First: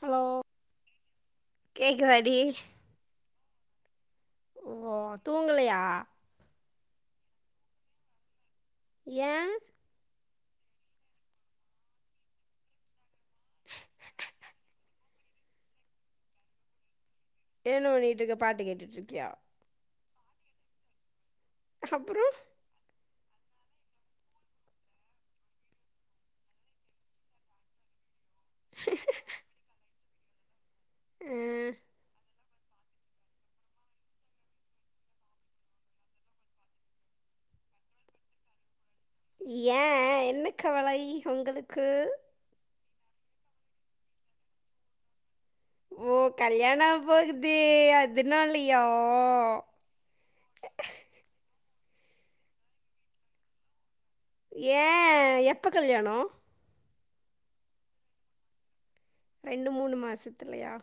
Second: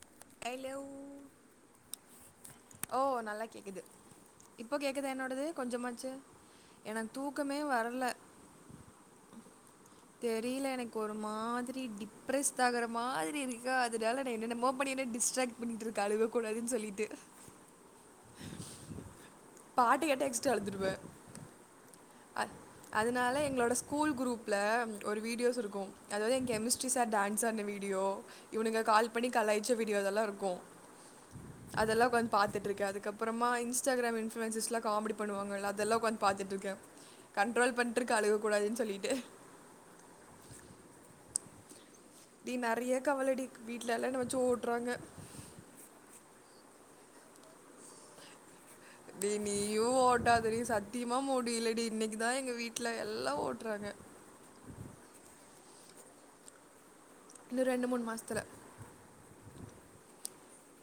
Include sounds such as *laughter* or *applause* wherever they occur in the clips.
Hello கேக்குதாடி ஓ நல்லா கேக்குது ஓ இப்போ கேக்குதா என்னோடது தூங்கலையா கொஞ்சமாச்சு எனக் தூக்கமே வரல ஏ தெரில எனக்கொரு மாதிரி டிப்ரெஸ்டாகுற மாரி இருக்கா அதனால நா என்னன்னாமோ பண்ணிட்டு டிஸ் ட்ராக் பண்ணிட்டுருக்கா அழுக கூடாதுன்னு சொல்லிட்டு வேறென்ன பண்ணிட்டுருக்க பாட்டு கேட்டுட்ருக்கியா பாட்டு கேட்ட எக்ஸ்ட்ரா அழுதுருவே அப்றோ அதனால் எங்களோட ஸ்கூல் குரூப்ல ஒரு வீடியோஸ் இருக்கும் அதுவந்து எங்க கெமிஸ்ட்ரி சார் டான்ஸ் ஆடுன வீடியோ இவுங்னுக கால் பண்ணி கலாய்ச்ச வீ டியோதெல்லா இருக்கூ அஹ், அதெல்லா கொஞ் பாத்துட்டுருக்யே அது க்கப்றமா இன்ஸ்டாக்ராம் இன்ஃப்ளுயன்ஸஸ்லா காமடி பண்ணுவாங்கள்ல அதல்லா உக்காந் பாத்துட்ருக்கே கண்ட்ரோல் பண்ட்ருக்க அழுக கூடாதுன் சொல்லிட் ஏ என்ன கவலை உங்களுக்கு நறைய கவலடி வீட்லல்லா என்ன வெச்சு ஓட்றாங்க ஓ கல்யாணவபோகுதி அதுனாலி டி நீயு ஓட்டாதடி சத்திமா முடிலட் டி இன்னிக்குதா எங்க வீட்ல எல்லா ஓட்றாங்க ஏ எப்ப கல்யாணோ இன்னு ரெண்டு மூணு மாசத்தில ரெண்டு மூணு மாசத்துலயா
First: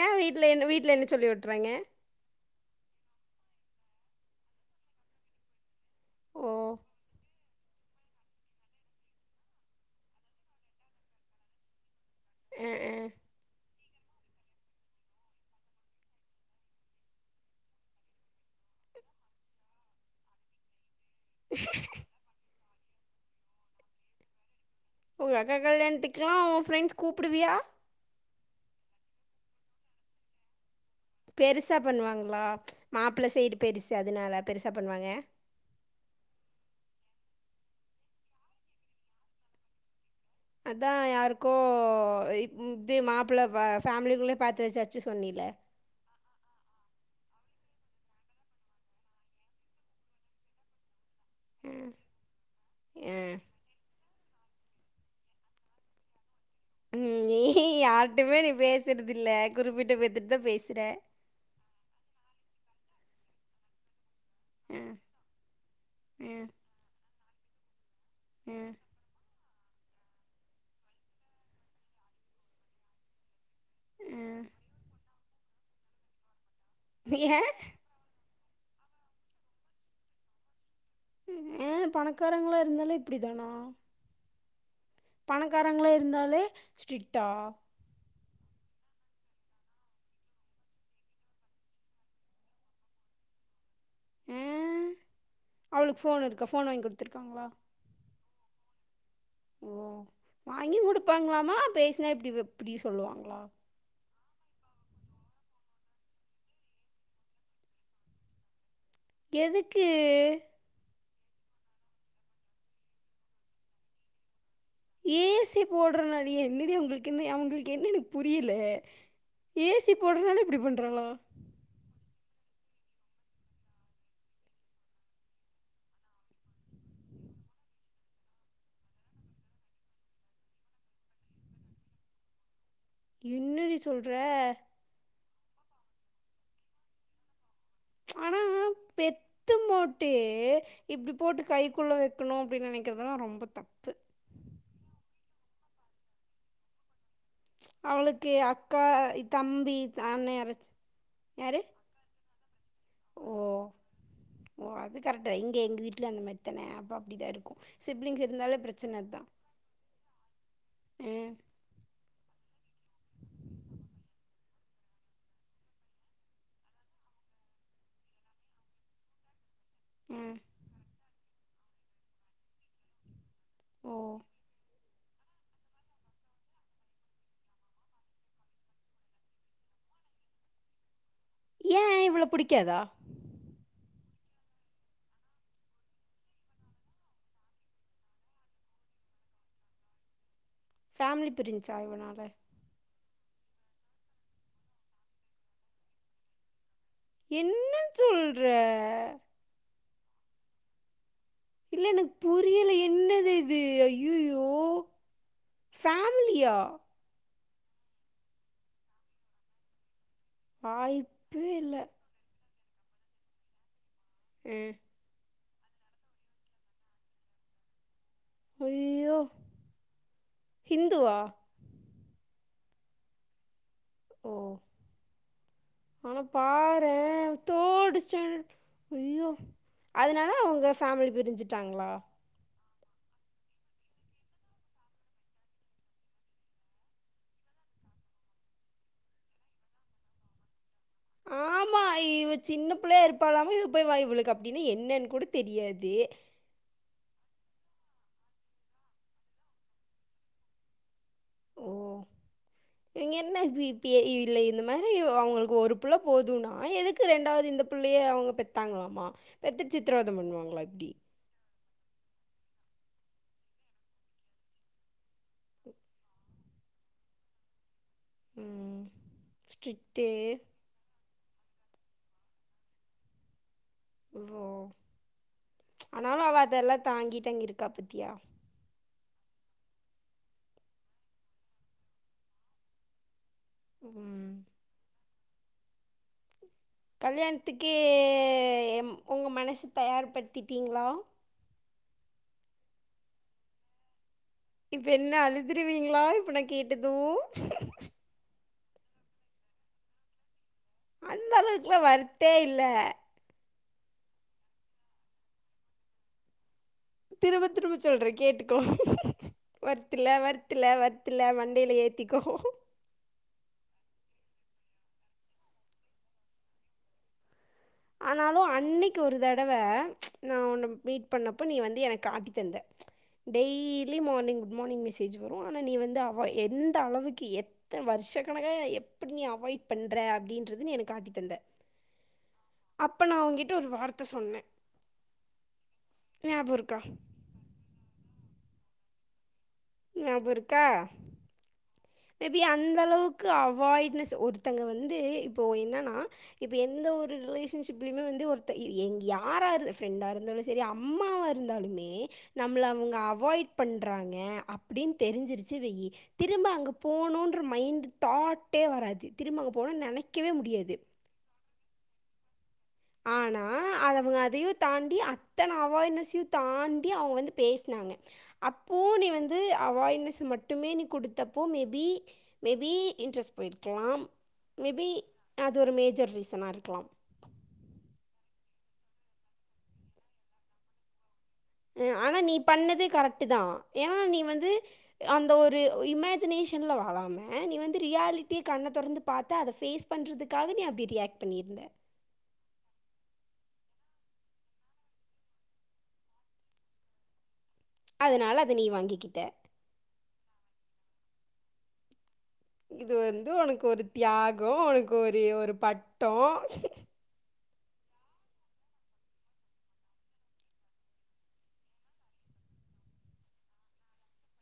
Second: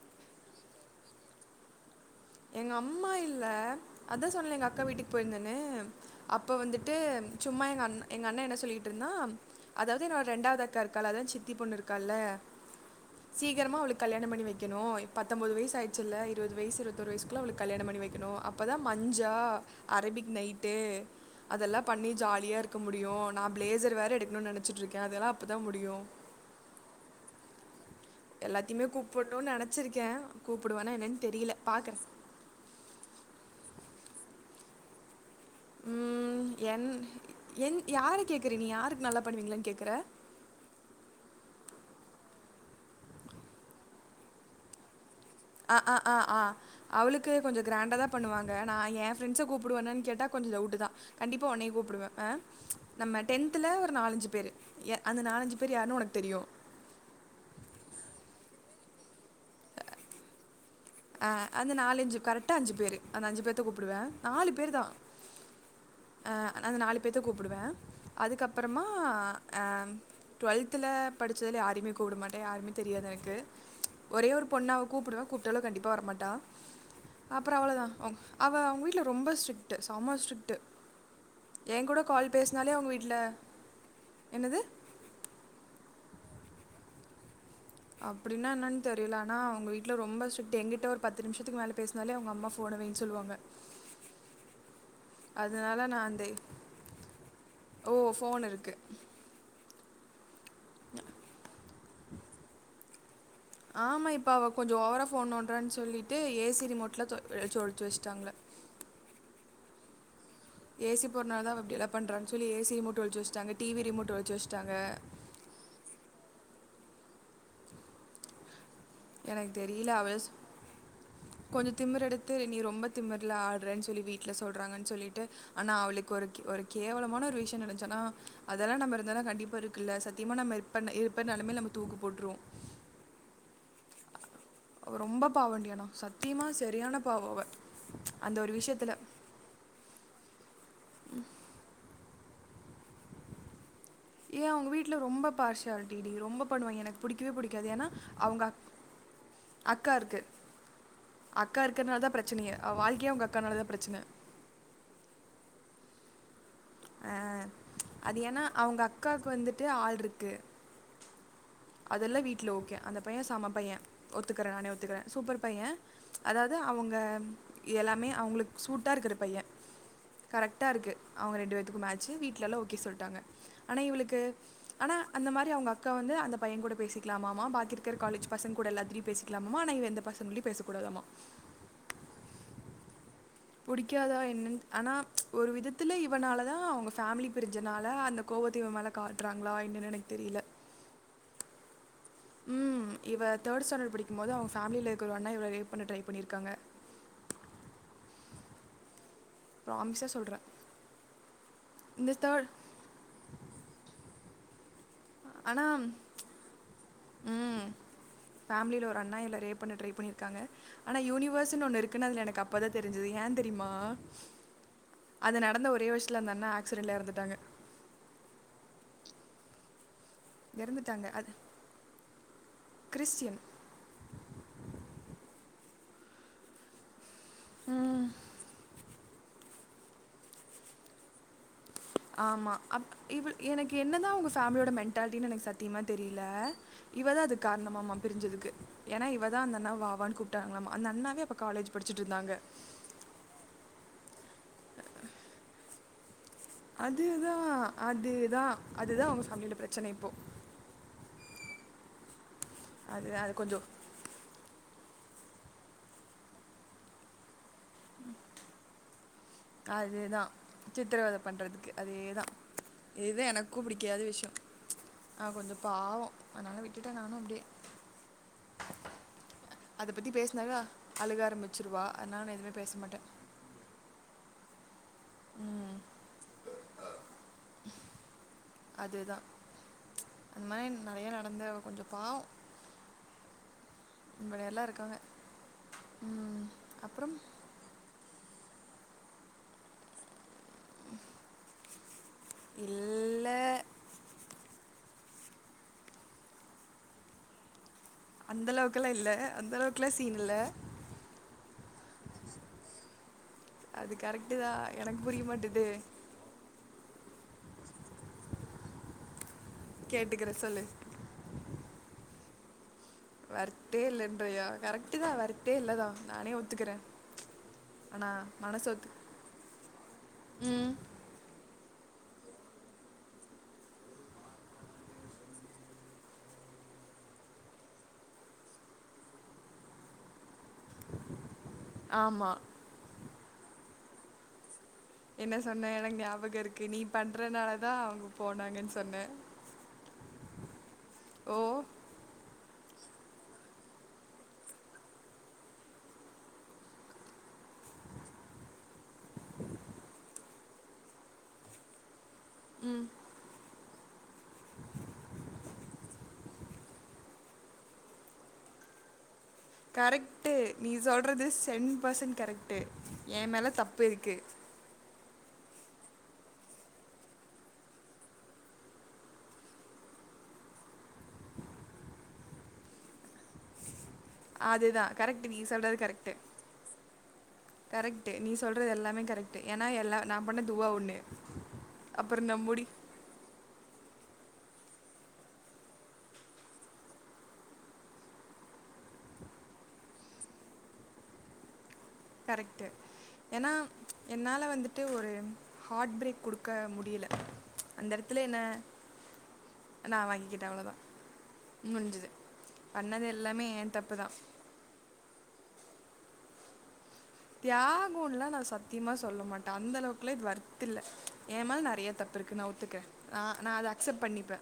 ஏ வீட்ல என் வீட்ல என்ன சொல்லி ஓட்றாய்ங்க எங்க அம்மா இல்ல அத்த சொன்னல்ல எங்க அக்கா வீட்டுக் போய்ர்ந்தனு ஓ அப்ப வந்துட்டு சும்மா எங்க அண் எங்க அண்ணெ என்ன சொல்லிகிட்டிருந்தா, அதாவ்து என்னோட ரெண்டாவது அக்கா இருக்கால்ல அதாவ் சித்தி பொண்ணு இருக் கால்ல அஹ், அஹ். சீக்கிரமா அவுளுக் கல்யாணம் பண்ணி வெக்கணு இ பத்தொம்பது வயசு ஆயிச்சுல்ல, இருவது வயசு இருவ தொரு வயசுக்குள்ள அவுளுக் கல்யாணம் பண்ணி வெய்க்கணு அப்ப தா மஞ்சா, அரபிக் நைட்டு அதல்லா பண்ணி ஜாலியாருக் க்க முடியு. நா பிளேசர் வேற எடுக்குணுன் நெனச் உ அக்கா கல்யாணத்துக்ல்லா உ ஃப்ரெண்ட்ஸ் கூப்டுவியா? எல்லாத்திமே கூப்புன்னுன் நெனச்சிருக்கே கூப் பெருசா பண்ணுவாங்ளா ப்ச் மாப்ள சைடு பெ டிஸு அதுனால பெருசா பண்ணுவாங்க. உம் என், என் யார கேக்கற நீ? யாருக் நல்லா பண்ணுவிங்ளான் கேக்ற? அதா யாருக்கோ இப்ம் இது மாப்பள வ ஃபேமிலிக்குள்ளே பாத்து வெச்சாச்சு சொன்னில் அ அ அ ஆ அவுளுக்கு கொஞ்சோ கிரேண்டா தா பண்ணுவாங்க. நா ஏ ஃரெண்ட்ஸ கூப்புடுவனான் கேட்டா கொஞ்ச டவுட்டு தா. கண்டிப்பா ஆ. ஒன்னைய கூப்டுவே. அ ப்ச் நம்ம ஆ. டென்த்ல ஒரு நாலஞ்சு பேரு. எ அந்த நாலஞ்சு பேரு யாருன் உனக் தெரியு கும் நீ யார்ட்டயுமே நீ பேசுறதில்ல. குறிப்பிட்ட பேத்துட் தா பேச அ அந்த நாலஞ்சி கரெக்ட்டா அஞ்சி பேரு அந்த அஞ்சி பேத்த கூப்டுவே. நாலு பேர் ஆ, தா. ஆ, அ அ அந்த நாலு பேத்த கூப்டுவே. ஆ, அதுக்கப்பறமா ஆ ஏ ம் டுவெல்த்துல படிச்சதுல யாரையுமே கூப்ட மாட்டே. யாருமே தெரியாது எனக்கு ஆ. ஒரே ஒரு பொண்ணு அவ கூப்டணும். கூப்ட்டாலும் கண்டிப் ப்பா வரமாட்டா ஏன் அப்றம் அவ்ளதா அவ அவங்க வீட்ல் ரொம்ப ஸ்ட்ரிக்ட் செம ஸ்ட்ரிக்ட். ஏ பணக்காரங்ளா இருந்தாலே வீட்ல இப்டி தானா? என்னது? பணக்காரங்ளா இருந்தாலே ஸ்டிரிக்டா? அப்டின என்னன்னு தெரியல, ஆனா அவங்க வீட்ல ரொம்ப ஸ்ட்ரிக்ட். ஏங்கிட்ட ஒரு பத்து நிமிஷத்துக்கு மேல பேசுனாலே அவங்க அம்மா போனை வைன்னு சொல்வாங்க. ம் அவளுக்கு நான் அந்த போன் இருக்கா? போன் வாங்கி குடுத்துருக்காங்ளா? போன் இருக்கு. உம் வாங்கியு குடுப்பாங்ளாமா? பேசுனா இப்டி எப்டி? சொல்லுவாங் ஆமா இப்ப அவ கொஞ்சம் ஓவரா போன் நொன்றட் சொல்லிட்டு ஏ சி ரிமோட்டல்லா தொ வெச்சு ஓளிச்சு வெச்சுட்டாங்க எதுக்கு ஏ சி போடனாலதா அவ இப்படி எல்லா பண்றணு சொல்லி ஏ சி ரிமோட் ஒளிச்சுவெச்சுட்டங்க டி வி ரிமோட் ஒளிச்சுவெச் ஏ சி போடுறனால என்னடி உங்களுக் க்கு அவங்களுக்கு என்னனு புரியல எனக்கு ஏ தெரியல சி அவ போடறனால எப்படி பண்றங்களா தெ நீ ரொம்ப திமர்ல ஆடுறேன்னு சொல்லி வீட்டுல சொல்றாங்கன்னு சொல்லிட்டு ஆனா அவளுக்கு ஒரு ஒரு கேவலமான ஒரு விஷயம் நடெஞச்சு ஆனா அதெல்லாம் நம்ம இருந்தாலும் கண்டிப்ப இருக்குல்ல சத்தியமா நம்ம இப்ப இருப்பனாலுமே நம்ம தூக்கு போட்டுருவோம் இன்னடி சொல்ற அவ ரொம்ப பாவண்டி ஆனா சத்தியமா சரியான பாவம் அவ ஆனா பெத்து மொட் ட்டு இப்படி போட்டு கைக்குள்ள வெ இருக்கணு அப்படின்னு நினைக்கிறதுல்லா ரொம்ப தப்பு ஏ அவங்க வீட்டுல ரொம்ப பார்சியாலிட்டி டி ரொம்ப பண்ணுவாங் எனக் அவளுக்கு அக்கா தம்பி அக்கா இருக்கு அண்ண யாரச்சு யாரு சுனிய அவ வாழ்க்கையே அவங்க ஓ அக்கானாலதா பிரச்சன இல்ல அந்தமாரி இத்தனை அப்ப அப்படிதா இருக்கும் அது சிப்லிங்ஸ் ஏன்னா இருந்தாலே அவங்க பிரச்சனதா அக்காவுக்கு வந்துட்டு ஹம் அதெல்லா வீட்டில ஓகே அந்த பைய செம பைய ஒத்துக்கற நானே ஒத்துக்கிற சூப்பர் பைய அதாவது அவங்க எல்லாமே அவங்களுக்கு சூட்டாக இருக்கிற பைய ம் கரெக்டா இருக்கு அவங்க ரெண்டு பேத்துக்கும் மேட்சு வீட்லாலா ஓகே சொல்ட்டாங்க ஆனா ஓ இவளுக்கு ஆனா அந்த மாரி அவங்க அக்கா வந்து அந்த பையன் கூட பேசிக்கலாமாமா பாக்கி இருக்கிற காலேஜ் பசங் கூட எல்லாத்டயும் பேசிக்கலாமாமா ஆனா இவ எந்த பசங்கள்டயு பேச கூடாதாமா ஏன் இவ்வள புடிக்காதா பிடிக்காதா என்னன் ஆனா ப்ச் ஒரு விதத்துல இவனால தான் அவங்க ஃபேமிலி பிரிஞ்சனால அந்த கோபத்த இவன் மேல காட்டுறாங்களா என்னன்னு எனக்கு தெரியில பேமிலி பிரிஞ்சா இவனால பை ம் இவ தேர்ட் ஸ்டாண்டர்ட் படிக்கும்போது அவ ஃபேிலில இருக்கிற ஒரு அண்ண இவள ரேப் பண்ணட்ரை பண்ணிருக்காங்க என்ன சொல்ற ப்ராமிஸாக சொல்ற இல்ல எனக்கு புரியல என்னது இது ஐயயோ தோ ஆனால் ஃபேமிலியா ம் ஃபேமிலியில ஒரு அண்ணா இவள ரேப் பண்ண ட்ரை பண்ணிரு க்காங்க ஆனா வாய்ப்பே யூனிவர்ஸ்னு ஒன்னு இல்லை இருக்குனு அதுல எனக்கு அப் இப்பதான் தெரிஞ்சது ஏன் தெரியுமா ஏ அது நடந்த ஒரே வருஷத்துல அந்த அண்ண ஆக்சிடெண்ட்ல இறந்துட்டாங்க ஐய்யோ எறந்துட்டாங்க அது கிறிஸ்டியன் ஓ ஆனா பாரேன் ம் தோடு ச ஐய்யோ அதனால அவங்க ஃபேமிலி பிரிஞ்சு ட்டாங்லா ஆமா. அப் இவள் எனக்கு என்ன தான் அவுங்க ஃபேமிலியோட மென்ண்டாலிட்டின்னு எனக்கு சத்தியமா தெரியல இவ தான் அதுக்கு காரணமாம்மா பிரிஞ்சதுக்கு ஏன்னா இவ தான் அந்தண்ணாவ வாவான்னு கூப்ட்டாங்களாம்மா ஆமா இவ சின்ன புள்ளையா இருப்பாலாமா இப்பைவாய் இவளுக்கு அப்டின்னா என்னன்னு கூட தெரியாது தே அதுதான் அதுதான் அதுதான் அவுங்க பேமிலியோட பிரச்சனை இப்போ ஓ அது இவங்க அது என்ன கொஞ்சம் *unintelligible* இல்ல இந்த மாரி ப்போ அவங்களுக்கு ஒரு புள்ள போதுனா எதுக்கு ரெண்டாவது இந்த புள்ளைய அவங்க பெத்தாங்களாமா பெத்துட் சித்திரவத அதுதான் பண்ணுவாங்களா இப்டி சித்திரவதை பண்றதுக்கு அதேதான் இது தான் எனக்கும் பிடிக்காத விஷயம் ஆஹ் கொஞ்சம் பாவம் அதனால விட்டுட்டேன் நானும் அப்படியே ம் அத ஸ்ரிட்டு பத்தி பேசினாவே அழுக ஆரம்பிச்சிடுவா அதனால நான் எதுவுமே பேச மாட்டேன் வோ ச் ஆனாலும் அவ அதெல்லா தாங்கிட்டங்க இருக்கா பத்தியா அதுதான். அந்த மாரி நறைய நடந்து அவ கொஞ்ச பாவம் ம். இங்கன எல்லா இருக்காங்க ம் அப்புறம் கல்யாணத்துக்கு கு உங்க மனச தயார் படுத்திட்டீங்ளா? இல்ல இப்ப என்ன அழுதுருவீங்ளா இப்ப நா கேட்டதும் அந்த அளவுக்குலா இல்ல, அந்த அளவுக்லா சீன் இல்ல அந்த அளவுக்குலா வொர்த்தே இல்ல அது கரெக்டுதா எனக்கு புரிய மாட்டுது திரும்ப திரும்ப சொல்றே கேட்டுக்கோ வொர்த்தில்ல கேட்டுக்கிற சொல்லு வொர்த்தில்ல வொர்த்தில்ல மண்டைல ஏத்தி க்கோ வொர்த்தே இல்லன்றியா கரெக்டுதா வொர்த்தே இல்லதா நானே ஒத்துக்கிறே ஆனாலு அன்னைக்கி ஒரு தடவ நா ஒன்ன ம் மீட் பண்ணப்போ நீ வந் து எனக்கு காட்டி தந்த daily morning good morning message வரு ஆனா நீ வந்து அவ எந்த அளவுக்கு எத்த வருஷ கணக்கா எப்டி நீ அவாய்ட் பண்ற அப்டின்றது நீ எனக் காட்டி தந்த ஆமாம் அப்ப நா ஓங்கிட்ட ஒரு வார்த்த சொன்னே என்ன சொன்ன எனக் ஞாபக இருக்கு நீ இருக்கா பண்றனாலதா போனாங்கனு சொன்ன ஞாபோருக்கா மே பி அந் ந்த அளவுக்கு அவாய்ட்னஸ் ஒருத்தங்க வந்து இப்போ என்னன்னா இப்ப எந்த ஒரு ரிலேஷன்ஷிப்லயுமே வந்து ஒருத்த எங் யாரா இரு ஃப்ரெண்டா இரு ந்தாலு சேரி அம்மாவா இருந்தாலுமே நம்ள ம் அவங்க அவாய்ட் பண்றாங்க அப் ப்புடின் தெரிஞ்சிருச்சு வெய்யி திரும்ப அங்க போணோன்ற மைண்ட்டு தாட்டே வராது திரும்ப அங்கே போகணும்னு நினைக்கவே கரெக்ட்டு நீ முடியாது சொல்றது சென்ட் பசன்ட் கரெக் ஆனா அத அவங்க அதையு தாண்டி அத் த்தன அவாய்ட்னஸ்ஸையு தாண்டி அவங்க வந்து பேஸ்னாங்க அப்பூ நீ வந்து அவாய்ட்னஸ் மட்டுமே நீ குடுத்தப்போ மேபி மேபி இன்ட்ரெஸ்ட் போயிருக்குலாம் மேபி அதுதான் கரெக்ட் நீ அது ஒரு சொல்கிறது மேஜர் கரெக்டு ரீசனா இருக்கலாம் கரெக்ட்டு நீ சொல்றது எல்லாமே கரெக்ட்டு ஏன்னா எல்லா நா பண்ண தூவா ஒண்ணு அ ஆனா நீ பண்ணது கரெக்ட்டு தா ஏ னா நீ வந்து அந்த ஒரு இமேஜினேஷன்ல வழாம நீ வந்து ரியாலிட்டிய கண்ண தொறந்து பாத்தா அத ஃபேஸ் பண்றதுக்காக நீ அப்டி ரியாக்ட் பண்ணிருந்த கரெக்ட்டு ஏன்னா என்னால வந்துட்டு ஒரு ஹார்ட் பிரேக் குடுக்க முடியில அந்த இடத்துல என்ன அதனால் அதை நீ வாங்கிக்கிட்ட நா வாங்கிக்கிட்டே அவ்ளோதா முஞ்சுது இது வந்து உனக்கு ஒரு தியாகம் உனக்கு ஒரு ஒரு பட்டோம் தியாகோன்ல்லா நான் சத்தியமா சொல்ல மாட்ட அந்த அளவுக்குல இது ஒர்த்தில்ல ஏமால நெறைய தப்பு இருக்கு நான் ஒத்துக்கிறேன் ஆ நா அத அக்செப்ட் பண்ணிப்பே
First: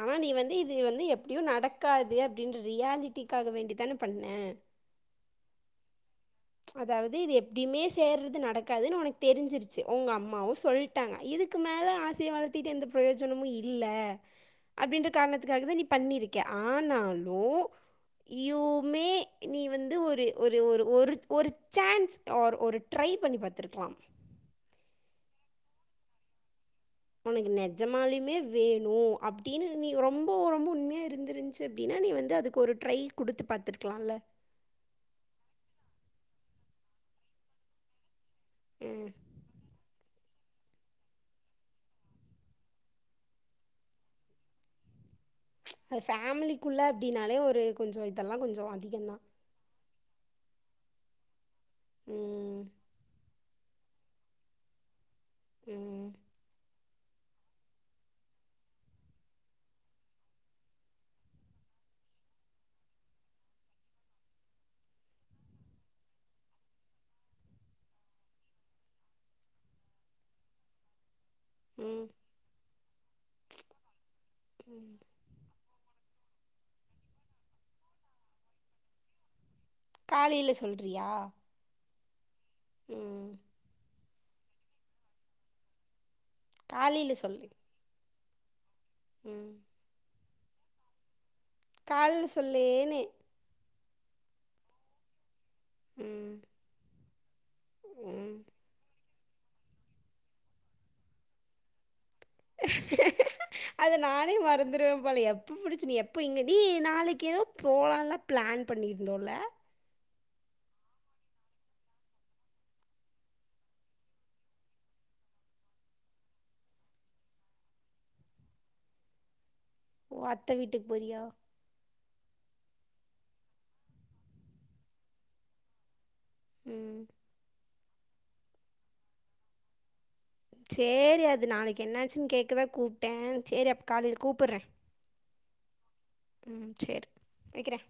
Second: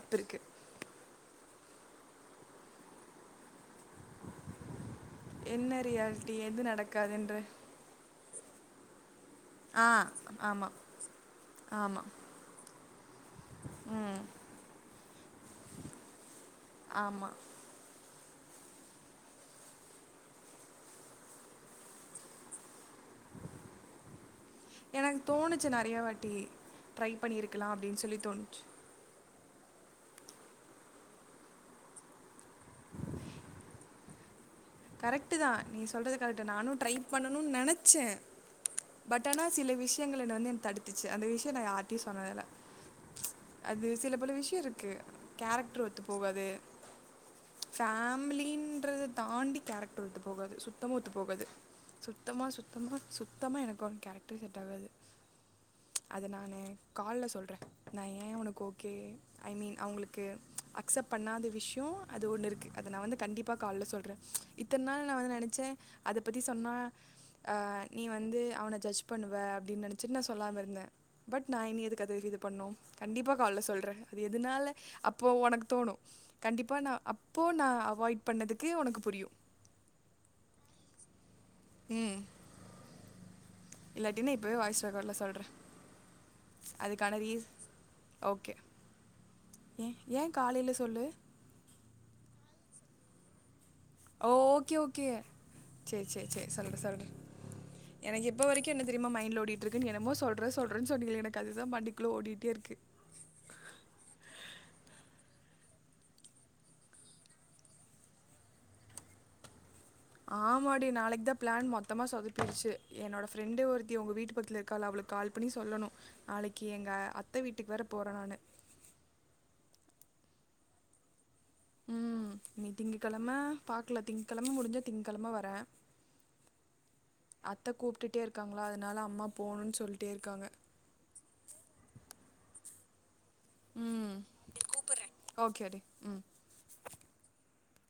ஆனா நீ வந்து இது வந்து எப்டியு நடக் க்காது அப்டின் ரியாலிட்டிக்காக வேண்டிதான பண்ணே என்ன ரியால் அதாவது இது எப்டியுமே சேர்றது நடக் காதுனு உனக் தெரிஞ்சிருச்சு ஆ உங்க அம்மாவு ஆமாம் சொல்ட்டாங்க இதுக்கு மேலே ஆமாம் ஆசைய வளர்த்திட்டு எந்த பிரயோஜனமு இல்ல ம் அப்டின்ற காரணத்துக்காக தா நீ பண்ணிருக்கே ஆமா ஆனாலூ யுவுமே நீ வந்து ஒரு ஒரு ஒரு ஒரு ஒரு சான்ஸ் ஆர் ஒரு ட்ரை பண்ணி பாத்ருக்லாம் எனக்கு தோணுச்சு நெறைய வாட்டி ட்ரை உனக்கு பண்ணியிருக்கலாம் அப்படின்னு சொல்லி நெஜமாலியுமே தோணுச்சு வேணு அப் டீனு நீ ரொம்போ ரொம்ப வந்து உண்மையா இருந்திருந்ச்சு அப்டினா நீ வந்து அதுக்கு ஒரு ட்ரை குடுத்து பாத்துருக்லால கரெக்ட்டு தா நீ சொல்றது கரட்டு நானு ட்ரை பண்ணணுன் நெனச்சே ம் பட் ஆனா சில விஷ்யங்கள ன்ன வந்து என் தடுத்துச்சு அந்த விஷ்யோ நா யார்ட்யு சொன்னதேல அது சில பல விஷ்ய இருக்கு ச் அது ஃபேமிலிக்குள்ள அப்டின்னாலே ஒரு கொஞ்சோ இதெல்லா கொஞ்சோ அதிகந்தா ரட்ரு ஒத்து போகாது சுத்தமா ஒத்து போகாது சுத்தமா ம் சுத்தமா சுத்தமா எனக்கு வந் கேரக்ட்ரு செட் ஆகாது ம் அது நானு கால்ல சொல்ற நா ஏன் உனக் ஓகே ஐ மீன் அவுங்ளுக்கு அக்செப்ட் பண்ணாத விஷ்யோ அது ஒன்னு இருக்கு அத நா வந்து கண்டிப்பா கால்ல சொல்ற இத்தன் நாள் நா வந்து நெனச்ச அத பத்தி சொன்னா அஹ் நீ வந்து அவன ஜட்ஜ் பண்ணுவ அப்டின் நெனச்சு நா சொல்லாம இருந்த பட் நா இனி ம் எதுக்கது இது பண்ணோ கண்டிப்பா கால்ல சொல்ற அது எதுனால ம் அப்போ ஒனக் தோணு கண்டிப்பா நா அப்போ நா அவாய்ட் பண்ணதுக்கு ஒனக்கு புரியு காலேல சொல்றியா ம்ம் ம் ம் இல்லாட்டினா இப்புவே வாய்ஸ்ரெக்கார்டர்ல சொல்ற காலில சொல்லு ஓகே ம் எ ஏன் காலேல சொல்லு கால்ல சொல்லு நேன ஓ ஓகே ஓகே சேர் சேர் ம் சேர் சொல்ற சொல்ற எனக்கு ம் இப்ப வரைக்கு என்ன தெரிமா மை ண்ட்ல ஓடிட்ருக்கு நீ என்னமோ சொல்ற சொல்றன் சொன்னிங்ளே எனக்கு அதுதா மண்டைக் அத நானே மறந்துருவ போல எப்ப புடிச் சு எப்ப இங்க நீ நாளைக்கு எதோ போலானு பிளேன் பண்ணிருந்தோல ஆமாடி நாளைக்தா பிளேன் மொத்தமா சொதப்பிருச்சு என்னோட ஃப்ரெண்டு ஒருத்தி உங்க வீட்டு பக்கத்ல இருக்கால அவுளுக் கால் பண்ணி சொல்லணு நாளைக்கி எங்க அத்த வீட்டுக் வேற போற நானு ஓ அத்த வீட்டுக் போறியா ம் இனி திங்க கெழம பாக்லா திங்கெழம முடிஞ்சா திங்கெழம வரே ம் அத்த கூப் டுட்டே இருக்காங்ளா அதுனால அம்மா போகனுன் சொல் சேரி அது நாளைக்கு என்னாச்சுன் கேக்கதா கூப் ட்டே சேரி அப் காலேல ம் கூப்புர்றே ம் சேர் வெக்கிறே